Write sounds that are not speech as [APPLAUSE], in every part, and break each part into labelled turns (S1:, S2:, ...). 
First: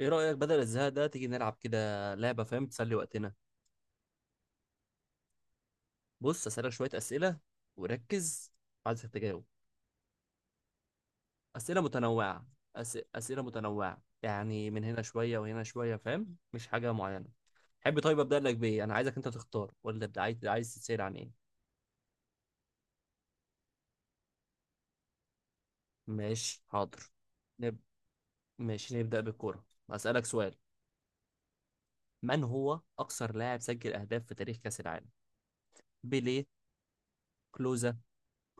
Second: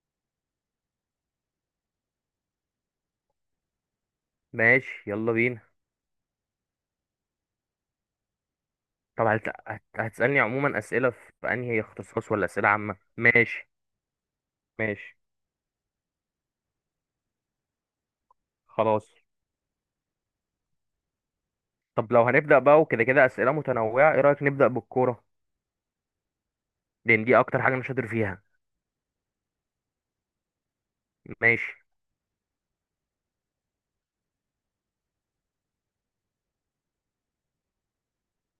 S1: ايه رأيك بدل الزهق ده تيجي نلعب كده لعبة، فاهم؟ تسلي وقتنا.
S2: ماشي، يلا بينا.
S1: بص أسألك شوية أسئلة وركز. عايزك
S2: طب
S1: تجاوب.
S2: هتسألني عموما أسئلة في
S1: أسئلة
S2: أنهي اختصاص، ولا
S1: متنوعة.
S2: أسئلة عامة؟
S1: أسئلة
S2: ماشي.
S1: متنوعة، يعني من هنا
S2: ماشي،
S1: شوية وهنا شوية، فاهم؟ مش حاجة معينة. حب طيب أبدأ لك بإيه، أنا
S2: خلاص.
S1: عايزك أنت تختار، ولا أبدأ عايز تسأل عن إيه؟
S2: طب لو هنبدأ بقى وكده كده أسئلة متنوعة، إيه رأيك نبدأ بالكورة؟
S1: ماشي حاضر.
S2: لأن دي أكتر حاجة
S1: نب...
S2: أنا شاطر فيها.
S1: ماشي نبدأ بالكورة. أسألك سؤال.
S2: ماشي،
S1: من هو أكثر لاعب سجل أهداف في تاريخ كأس العالم؟ بيليه، كلوزا،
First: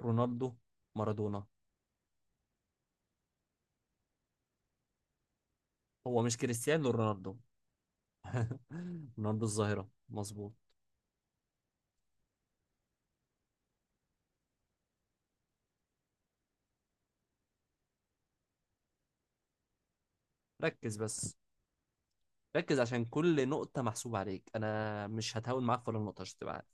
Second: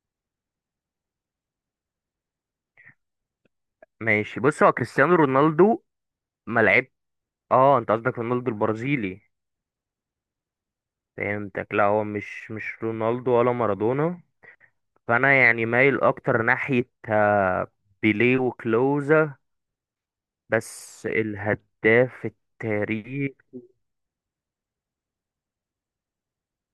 S1: رونالدو، مارادونا.
S2: ماشي. بص، هو كريستيانو رونالدو.
S1: هو مش
S2: ما لعب.
S1: كريستيانو رونالدو.
S2: آه، أنت قصدك رونالدو
S1: [LAUGHS]
S2: البرازيلي.
S1: من ارض الظاهره مظبوط.
S2: فهمتك، لا، هو مش رونالدو ولا مارادونا. فأنا يعني مايل أكتر ناحية بيليه وكلوزا.
S1: ركز
S2: بس
S1: بس،
S2: الهداف
S1: ركز عشان
S2: التاريخي.
S1: كل نقطه محسوبه عليك، انا مش هتهاون معاك في ولا نقطه عشان تبقى عارف.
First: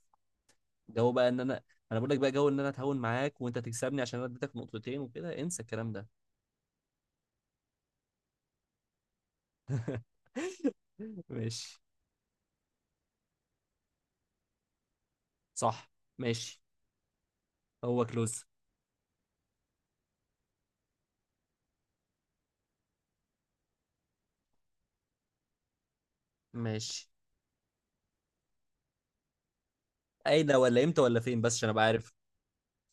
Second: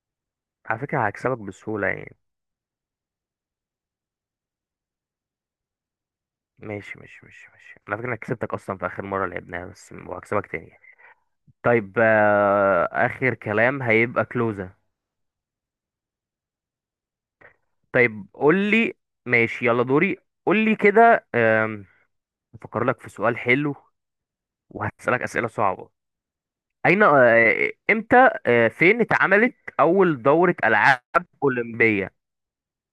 S2: على فكرة
S1: جو بقى
S2: هكسبك
S1: ان انا
S2: بسهولة
S1: انا بقول
S2: يعني.
S1: لك بقى جو ان انا اتهاون معاك وانت تكسبني، عشان انا اديتك نقطتين وكده انسى الكلام ده.
S2: ماشي، ماشي، ماشي، ماشي. على فكرة أنا كسبتك أصلا في آخر مرة لعبناها، بس
S1: [LAUGHS]
S2: وهكسبك تاني يعني.
S1: ماشي،
S2: طيب، آخر كلام هيبقى كلوزة.
S1: صح. ماشي. هو
S2: طيب
S1: كلوز.
S2: قولي. ماشي، يلا دوري. قولي كده. أفكر لك في سؤال حلو. وهسألك أسئلة صعبة. أين،
S1: ماشي.
S2: إمتى، فين اتعملت أول
S1: اين
S2: دورة
S1: ولا
S2: ألعاب
S1: امتى ولا فين، بس عشان ابقى
S2: أولمبية؟
S1: عارف.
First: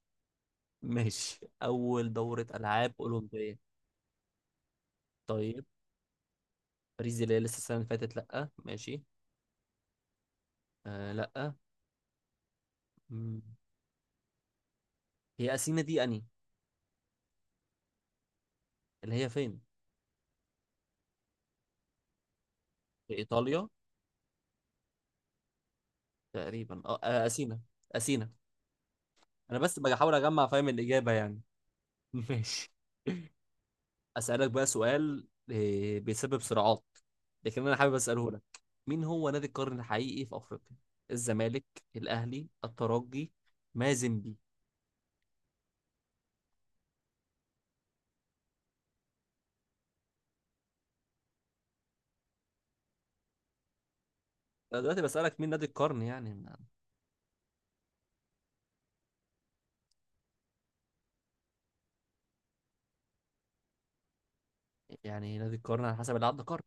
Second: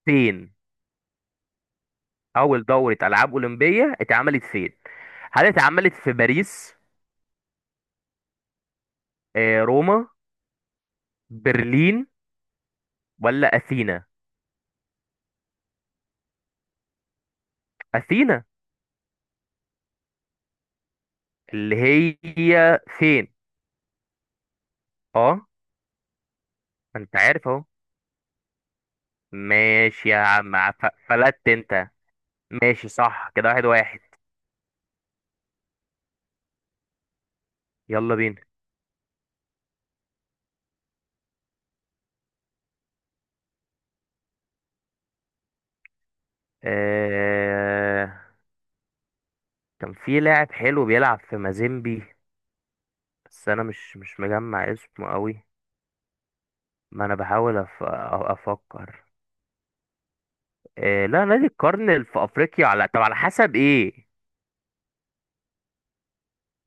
S2: فين؟
S1: ماشي اول دوره
S2: أول
S1: العاب
S2: دورة ألعاب
S1: اولمبيه.
S2: أولمبية اتعملت فين؟ هل
S1: طيب.
S2: اتعملت في باريس؟
S1: باريس دي اللي هي لسه السنه اللي فاتت، لا ماشي.
S2: روما؟
S1: لا.
S2: برلين؟
S1: مم.
S2: ولا اثينا؟
S1: هي اثينا دي اني.
S2: اثينا.
S1: اللي هي فين؟
S2: اللي هي
S1: في
S2: فين؟
S1: ايطاليا.
S2: اه.
S1: تقريبا
S2: ما انت عارف
S1: اثينا.
S2: اهو.
S1: اثينا. انا بس
S2: ماشي
S1: بحاول
S2: يا
S1: اجمع، فاهم؟
S2: عم،
S1: الاجابه يعني.
S2: فلت انت.
S1: [LAUGHS] ماشي.
S2: ماشي، صح كده، واحد واحد.
S1: اسالك بقى سؤال بيسبب صراعات، لكن انا حابب
S2: يلا
S1: اساله
S2: بينا.
S1: لك. مين هو نادي القرن الحقيقي في افريقيا؟ الزمالك، الاهلي، الترجي، مازيمبي.
S2: آه... كان في لاعب حلو بيلعب في مازيمبي. بس انا مش مجمع
S1: انا دلوقتي
S2: اسمه
S1: بسالك
S2: قوي.
S1: مين نادي القرن يعني.
S2: ما انا بحاول افكر. لا، نادي القرن اللي في افريقيا، على، طب على حسب ايه؟
S1: يعني نادي القرن على حسب اللي عدى قرن.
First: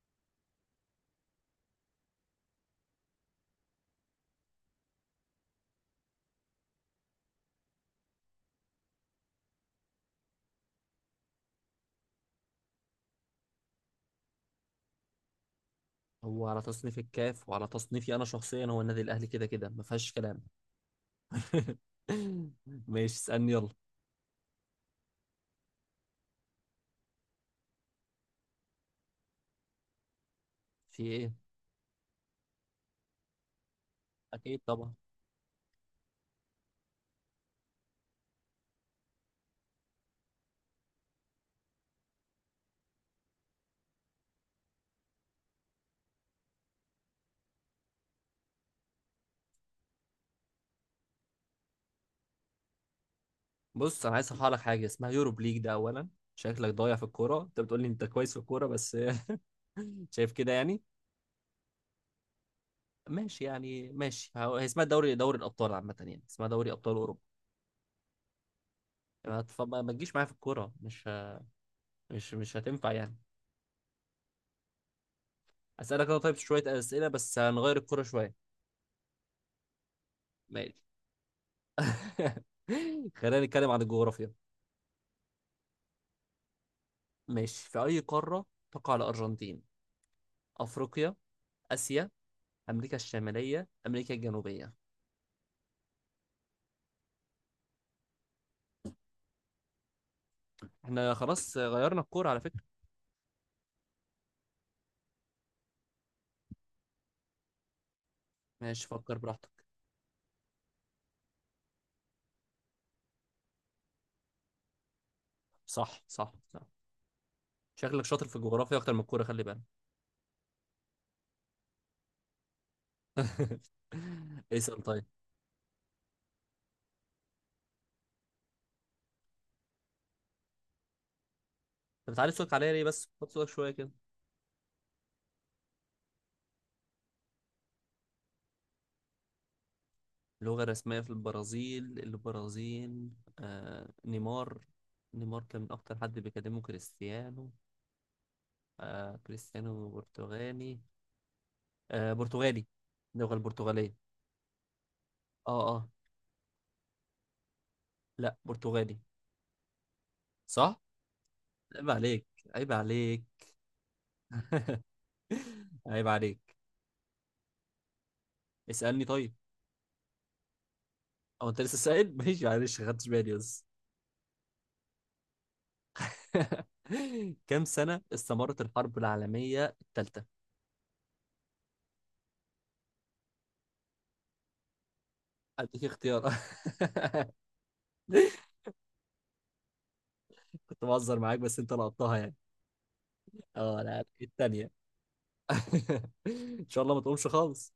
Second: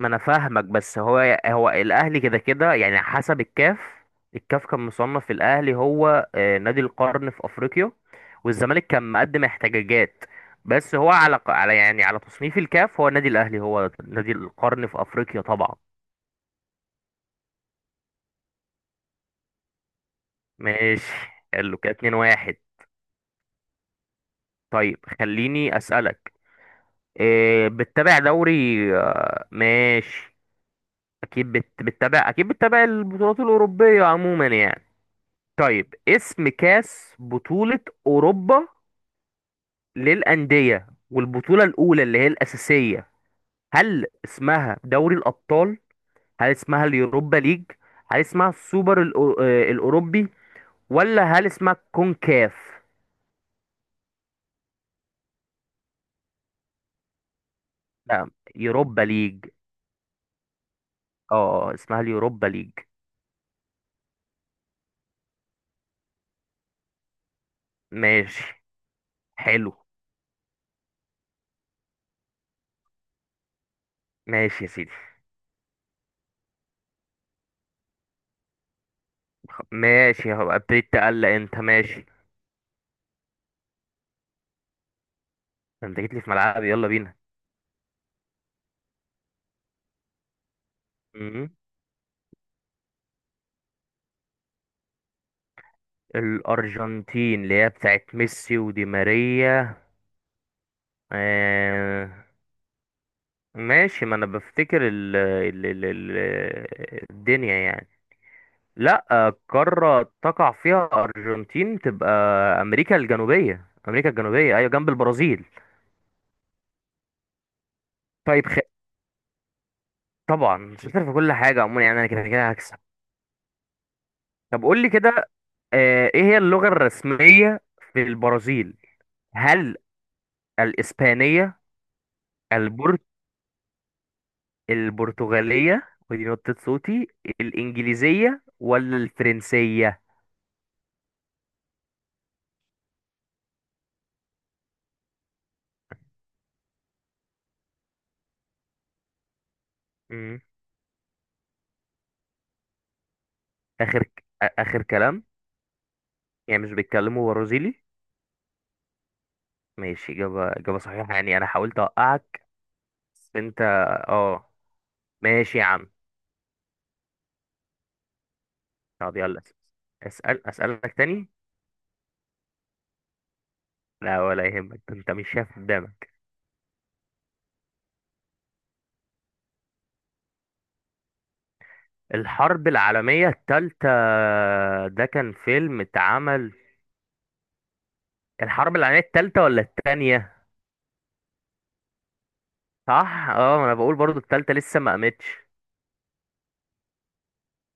S2: ما انا فاهمك، بس هو الاهلي كده كده يعني، حسب الكاف. الكاف كان مصنف الاهلي هو نادي القرن في افريقيا. والزمالك كان مقدم احتجاجات. بس هو على يعني على تصنيف الكاف، هو النادي الاهلي هو نادي القرن في افريقيا طبعا.
S1: هو على تصنيف الكاف وعلى تصنيفي انا شخصيا، هو النادي الاهلي كده كده ما فيهاش كلام.
S2: ماشي. حلو كده، 2
S1: [LAUGHS]
S2: 1
S1: ماشي اسالني يلا.
S2: طيب خليني اسالك. بتتابع دوري؟ ماشي.
S1: في ايه؟
S2: اكيد بتتابع، اكيد بتتابع البطولات الاوروبيه عموما
S1: اكيد
S2: يعني.
S1: طبعا.
S2: طيب، اسم كاس بطولة أوروبا للأندية، والبطولة الأولى اللي هي الأساسية. هل اسمها دوري الأبطال؟ هل اسمها اليوروبا ليج؟ هل اسمها السوبر الأوروبي؟ ولا هل اسمها كونكاف؟
S1: بص انا عايز اصحح لك حاجه، اسمها يوروب ليج ده اولا. شكلك ضايع في الكوره، انت بتقول لي انت
S2: لا،
S1: كويس في الكوره بس.
S2: يوروبا ليج.
S1: [LAUGHS] شايف كده يعني.
S2: اه، اسمها اليوروبا ليج.
S1: ماشي يعني ماشي. هي اسمها دوري الابطال، عامه يعني اسمها دوري ابطال اوروبا.
S2: ماشي،
S1: ما تف-
S2: حلو.
S1: ما ما تجيش معايا في الكوره، مش ه- مش مش هتنفع يعني.
S2: ماشي يا سيدي.
S1: اسالك انا طيب شويه اسئله، بس هنغير الكوره شويه.
S2: ماشي، هبقى
S1: ماشي.
S2: ابتديت تقلق انت؟ ماشي.
S1: [LAUGHS] خلينا نتكلم عن الجغرافيا.
S2: انت جيت لي في ملعبي، يلا بينا.
S1: ماشي. في اي قاره تقع الارجنتين؟ افريقيا،
S2: مم.
S1: اسيا، امريكا الشماليه، امريكا الجنوبيه؟
S2: الأرجنتين اللي هي بتاعت ميسي ودي ماريا.
S1: احنا خلاص غيرنا
S2: آه.
S1: الكوره على فكره.
S2: ماشي، ما أنا بفتكر ال ال ال ال الدنيا يعني.
S1: ماشي
S2: لا،
S1: فكر براحتك.
S2: قارة تقع فيها أرجنتين تبقى أمريكا الجنوبية. أمريكا الجنوبية، أيوة، جنب البرازيل.
S1: صح صح صح. شكلك شاطر في
S2: طيب.
S1: الجغرافيا اكتر من الكوره، خلي بالك.
S2: طبعا شاطر في كل حاجة عموما يعني، أنا كده كده هكسب.
S1: [LAUGHS]
S2: طب
S1: اسال
S2: قول لي
S1: طيب.
S2: كده. إيه هي اللغة الرسمية في البرازيل؟ هل الإسبانية،
S1: انت بتعلي صوتك عليا ليه بس؟
S2: البرتغالية،
S1: خد صوتك شويه كده.
S2: البرتغالية، ودي نقطة صوتي، الإنجليزية ولا الفرنسية؟
S1: اللغه الرسميه في البرازيل، البرازيل آه نيمار. نيمار كان من اكتر حد بيكلمه كريستيانو. آه كريستيانو
S2: مم.
S1: برتغالي. آه برتغالي. اللغه البرتغاليه.
S2: آخر كلام.
S1: اه اه.
S2: يعني مش بيتكلموا برازيلي؟
S1: لا برتغالي.
S2: ماشي، إجابة
S1: صح.
S2: صحيحة يعني، أنا حاولت
S1: عيب عليك،
S2: أوقعك.
S1: عيب عليك.
S2: بس أنت. أه. ماشي يا
S1: [LAUGHS]
S2: عم.
S1: عيب عليك. اسالني
S2: طب
S1: طيب.
S2: يلا. أسألك تاني.
S1: او انت لسه سائل؟ [LAUGHS] ماشي معلش ما خدتش بالي بس.
S2: لا، ولا يهمك، ده أنت مش شايف قدامك.
S1: [LAUGHS] كم سنة استمرت الحرب العالمية الثالثة؟
S2: الحرب العالمية التالتة، ده كان فيلم
S1: أديك اختيار.
S2: اتعمل.
S1: [LAUGHS]
S2: الحرب العالمية التالتة ولا التانية؟
S1: كنت بهزر معاك بس أنت لقطتها يعني.
S2: صح، اه، ما انا
S1: أه
S2: بقول
S1: لا
S2: برضو التالتة
S1: الثانية.
S2: لسه ما قامتش.
S1: [LAUGHS] إن شاء الله ما تقومش خالص.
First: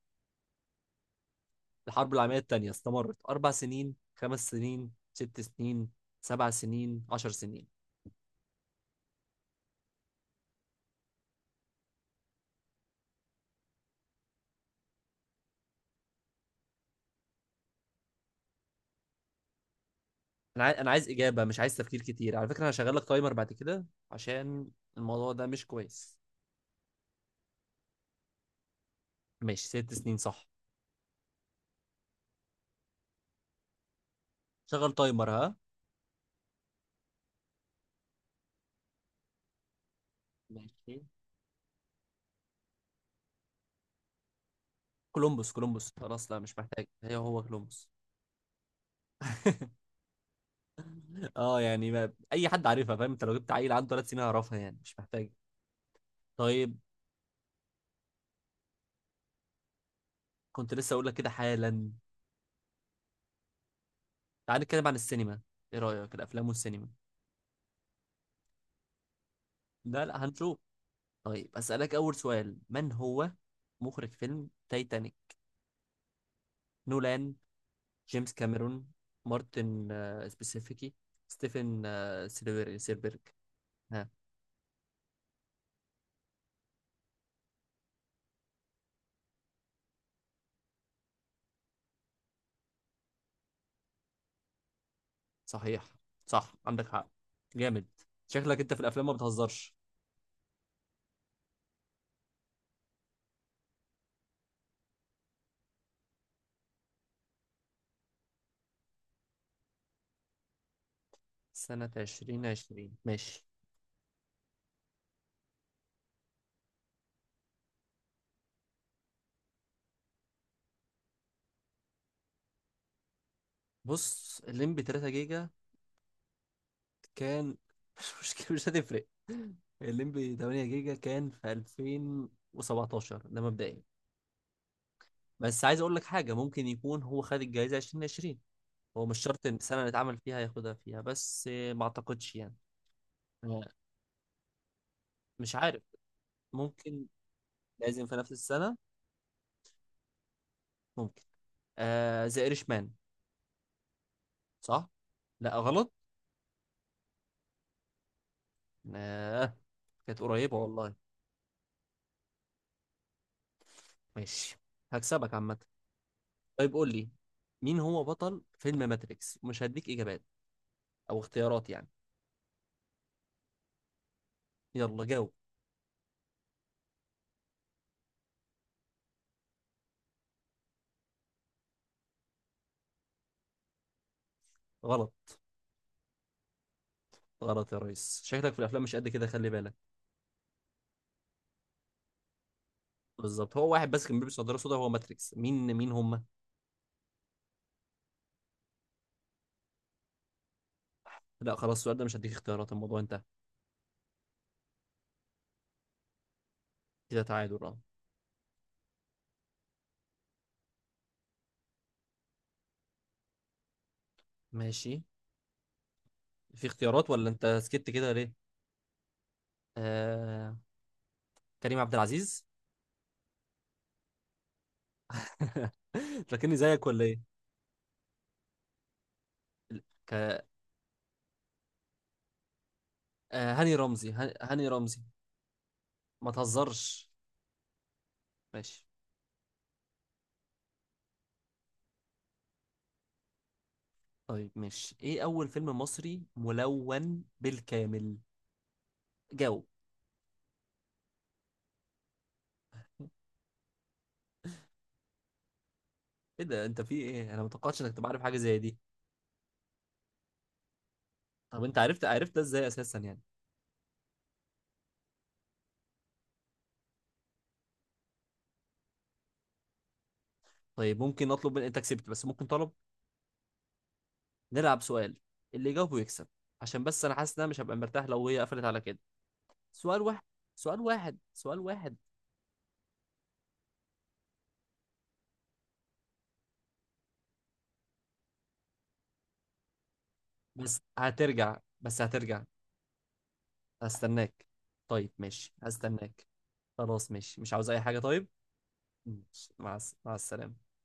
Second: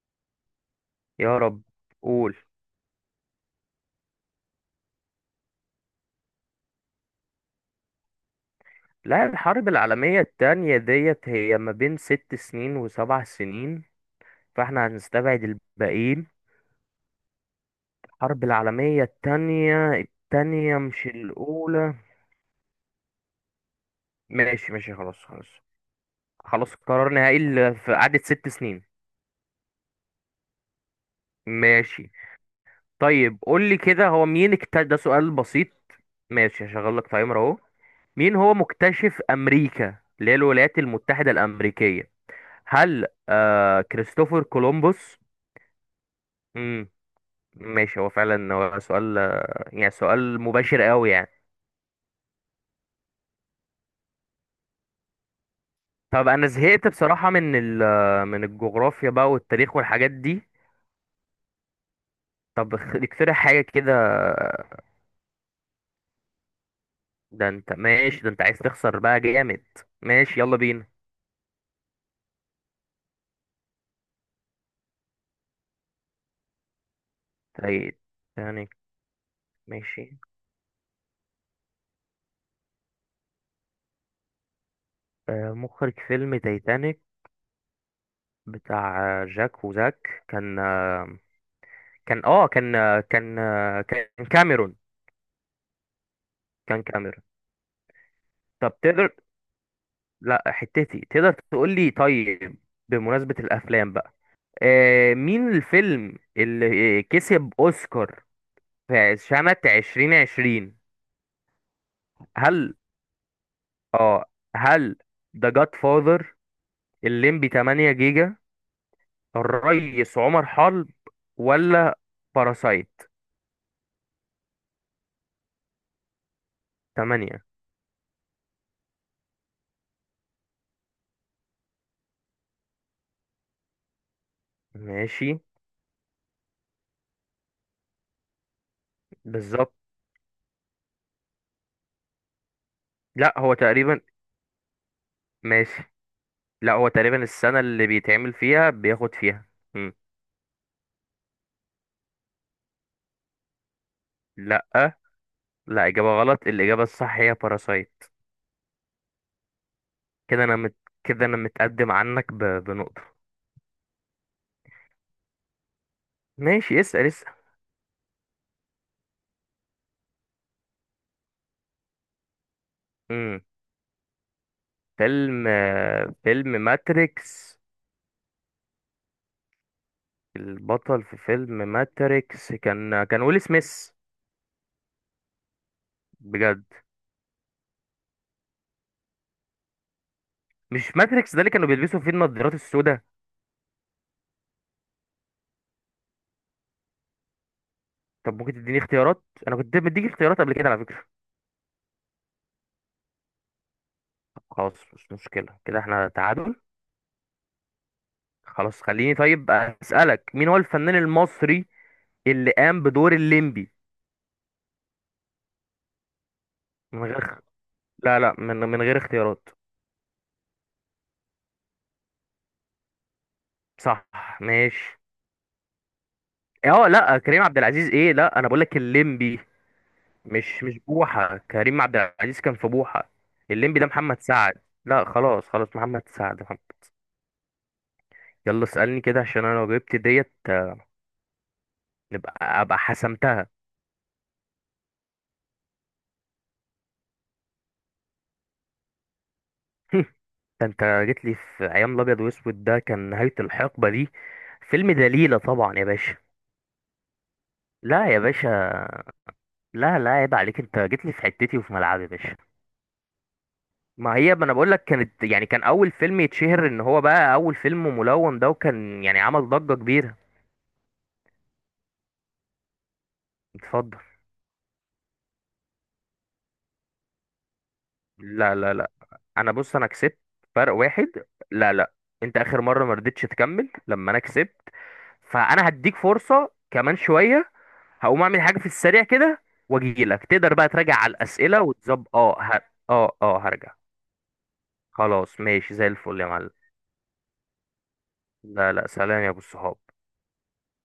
S2: يا رب.
S1: الحرب
S2: قول.
S1: العالمية الثانية استمرت 4 سنين، 5 سنين، 6 سنين، 7 سنين، 10 سنين؟
S2: لا، الحرب العالمية التانية ديت هي ما بين 6 سنين وسبع سنين. فاحنا هنستبعد الباقيين. الحرب العالمية التانية، التانية
S1: أنا
S2: مش
S1: عايز إجابة مش عايز
S2: الأولى.
S1: تفكير كتير. على فكرة أنا هشغل لك تايمر بعد كده عشان
S2: ماشي، ماشي، خلاص،
S1: الموضوع ده
S2: خلاص.
S1: مش كويس.
S2: خلاص، قرار نهائي، في قعدة 6 سنين.
S1: ماشي 6 سنين صح.
S2: ماشي. طيب قول لي كده، هو مين اكتشف؟
S1: شغل
S2: ده
S1: تايمر
S2: سؤال
S1: ها.
S2: بسيط. ماشي، هشغل لك تايمر اهو. مين هو مكتشف أمريكا اللي هي الولايات
S1: ماشي.
S2: المتحدة الأمريكية؟ هل كريستوفر كولومبوس؟
S1: كولومبوس خلاص، لا مش محتاج هي، هو كولومبوس.
S2: ماشي، هو فعلا هو سؤال. يعني سؤال مباشر قوي يعني.
S1: اه يعني ما... اي حد عارفها، فاهم؟ انت لو جبت عيل عنده 3 سنين هيعرفها يعني، مش محتاج.
S2: طب انا
S1: طيب.
S2: زهقت بصراحة من الجغرافيا بقى والتاريخ والحاجات دي.
S1: كنت لسه اقول لك كده حالا.
S2: طب اقترح حاجة كده.
S1: تعال نتكلم عن السينما. ايه رايك الافلام والسينما؟
S2: ده انت ماشي؟ ده انت عايز تخسر بقى جامد.
S1: لا لا
S2: ماشي، يلا
S1: هنشوف.
S2: بينا.
S1: طيب اسالك اول سؤال. من هو مخرج فيلم تايتانيك؟ نولان، جيمس
S2: تايتانيك.
S1: كاميرون، مارتن
S2: ماشي،
S1: سبيسيفيكي، ستيفن سيلبرج. ها؟
S2: مخرج فيلم تايتانيك بتاع جاك وزاك، كان كاميرون.
S1: صحيح. صح
S2: كان
S1: عندك حق.
S2: كاميرون.
S1: جامد. شكلك
S2: طب
S1: انت في الافلام
S2: تقدر.
S1: ما بتهزرش.
S2: لا حتتي تقدر تقول لي طيب. بمناسبة الأفلام بقى. مين الفيلم اللي كسب أوسكار في سنة 2020؟
S1: سنة عشرين
S2: هل
S1: عشرين ماشي.
S2: اه هل ذا جاد فاذر، الليمبي 8 جيجا، الريس عمر حرب، ولا باراسايت؟
S1: بص الليمبي 3 جيجا
S2: 8.
S1: كان [LAUGHS] مش مشكلة مش هتفرق. الليمبي 8 جيجا كان في 2017 ده مبدئيا.
S2: ماشي،
S1: بس عايز أقول لك حاجة، ممكن يكون هو خد الجايزة 2020. هو مش شرط إن
S2: بالظبط.
S1: السنة اللي اتعمل فيها ياخدها فيها، بس ما أعتقدش يعني.
S2: لا هو
S1: أنا
S2: تقريبا.
S1: مش عارف.
S2: ماشي. لا هو
S1: ممكن.
S2: تقريبا السنة اللي
S1: لازم في نفس
S2: بيتعمل فيها
S1: السنة.
S2: بياخد فيها. مم.
S1: ممكن. ذا إيرش مان.
S2: لا،
S1: صح؟ لا
S2: لا،
S1: غلط.
S2: إجابة غلط، الإجابة الصح هي باراسايت.
S1: آه. كانت
S2: كده
S1: قريبة
S2: انا مت...
S1: والله.
S2: كده انا متقدم عنك بنقطة.
S1: ماشي. هكسبك عامة. طيب
S2: ماشي،
S1: قول
S2: اسأل
S1: لي.
S2: اسأل.
S1: مين هو بطل فيلم ماتريكس؟ ومش هديك اجابات او اختيارات يعني.
S2: امم
S1: يلا جاوب.
S2: فيلم ماتريكس. البطل في فيلم ماتريكس كان ويل سميث.
S1: غلط.
S2: بجد؟
S1: غلط يا ريس، شكلك في الافلام مش قد كده خلي بالك.
S2: مش ماتريكس ده اللي كانوا بيلبسوا فيه النضارات السوداء؟
S1: بالظبط، هو واحد بس كان بيلبس نظاره سودا هو ماتريكس، مين هم؟
S2: طب ممكن تديني اختيارات؟ انا كنت مديك اختيارات قبل كده، على فكرة.
S1: لا خلاص السؤال ده مش هديك اختيارات، الموضوع انتهى.
S2: طب خلاص، مش مشكلة، كده احنا تعادل.
S1: كده تعادل اه.
S2: خلاص، خليني طيب اسألك، مين هو الفنان المصري اللي قام بدور الليمبي.
S1: ماشي. في
S2: من
S1: اختيارات ولا
S2: غير.
S1: انت سكت كده
S2: لا،
S1: ليه؟
S2: لا، من غير اختيارات.
S1: آه... كريم عبد العزيز.
S2: صح. ماشي.
S1: [LAUGHS] فاكرني زيك
S2: اه،
S1: ولا
S2: لا،
S1: ايه؟
S2: كريم عبد العزيز ايه؟ لا، انا بقول لك الليمبي.
S1: ك...
S2: مش بوحه، كريم عبد العزيز كان في بوحه.
S1: هاني
S2: الليمبي ده
S1: رمزي.
S2: محمد سعد.
S1: هاني رمزي.
S2: لا، خلاص، خلاص، محمد
S1: ما
S2: سعد، محمد.
S1: تهزرش.
S2: يلا
S1: ماشي.
S2: اسالني كده، عشان انا لو جبت ديت نبقى ابقى حسمتها.
S1: طيب ماشي. ايه اول فيلم مصري ملون بالكامل؟ جاوب.
S2: [LAUGHS] ده انت جيت لي في ايام الابيض واسود، ده كان نهايه الحقبه دي. فيلم دليله طبعا يا باشا.
S1: ايه ده انت في ايه؟ انا ما توقعتش انك
S2: لا
S1: تبقى
S2: يا
S1: عارف حاجه زي
S2: باشا.
S1: دي.
S2: لا، لا، عيب عليك، انت جيت لي في حتتي
S1: طب
S2: وفي
S1: انت
S2: ملعبي
S1: عرفت،
S2: يا
S1: عرفت
S2: باشا.
S1: ده ازاي اساسا يعني؟
S2: ما هي، ما انا بقول لك، كانت يعني كان اول فيلم يتشهر ان هو بقى اول فيلم ملون ده، وكان يعني عمل ضجة كبيرة.
S1: طيب ممكن اطلب من، انت كسبت بس ممكن طلب.
S2: اتفضل.
S1: نلعب سؤال، اللي يجاوبه يكسب، عشان بس انا حاسس ان انا مش هبقى مرتاح لو هي
S2: لا،
S1: قفلت
S2: لا،
S1: على
S2: لا،
S1: كده.
S2: بص انا
S1: سؤال
S2: كسبت.
S1: واحد،
S2: فرق
S1: سؤال واحد،
S2: واحد.
S1: سؤال
S2: لا، لا.
S1: واحد.
S2: انت اخر مرة ما رضيتش تكمل لما انا كسبت. فانا هديك فرصة كمان شوية. هقوم اعمل حاجة في السريع كده. واجي لك، تقدر بقى
S1: بس
S2: تراجع على
S1: هترجع،
S2: الاسئلة
S1: بس
S2: وتظبط، اه
S1: هترجع.
S2: ه... اه، اه، هرجع.
S1: هستناك. طيب
S2: خلاص
S1: ماشي
S2: ماشي، زي الفل
S1: هستناك.
S2: يا معلم.
S1: خلاص ماشي مش عاوز اي حاجه طيب.
S2: لا، لا، سلام يا ابو
S1: ماشي.
S2: الصحاب.
S1: مع السلامه.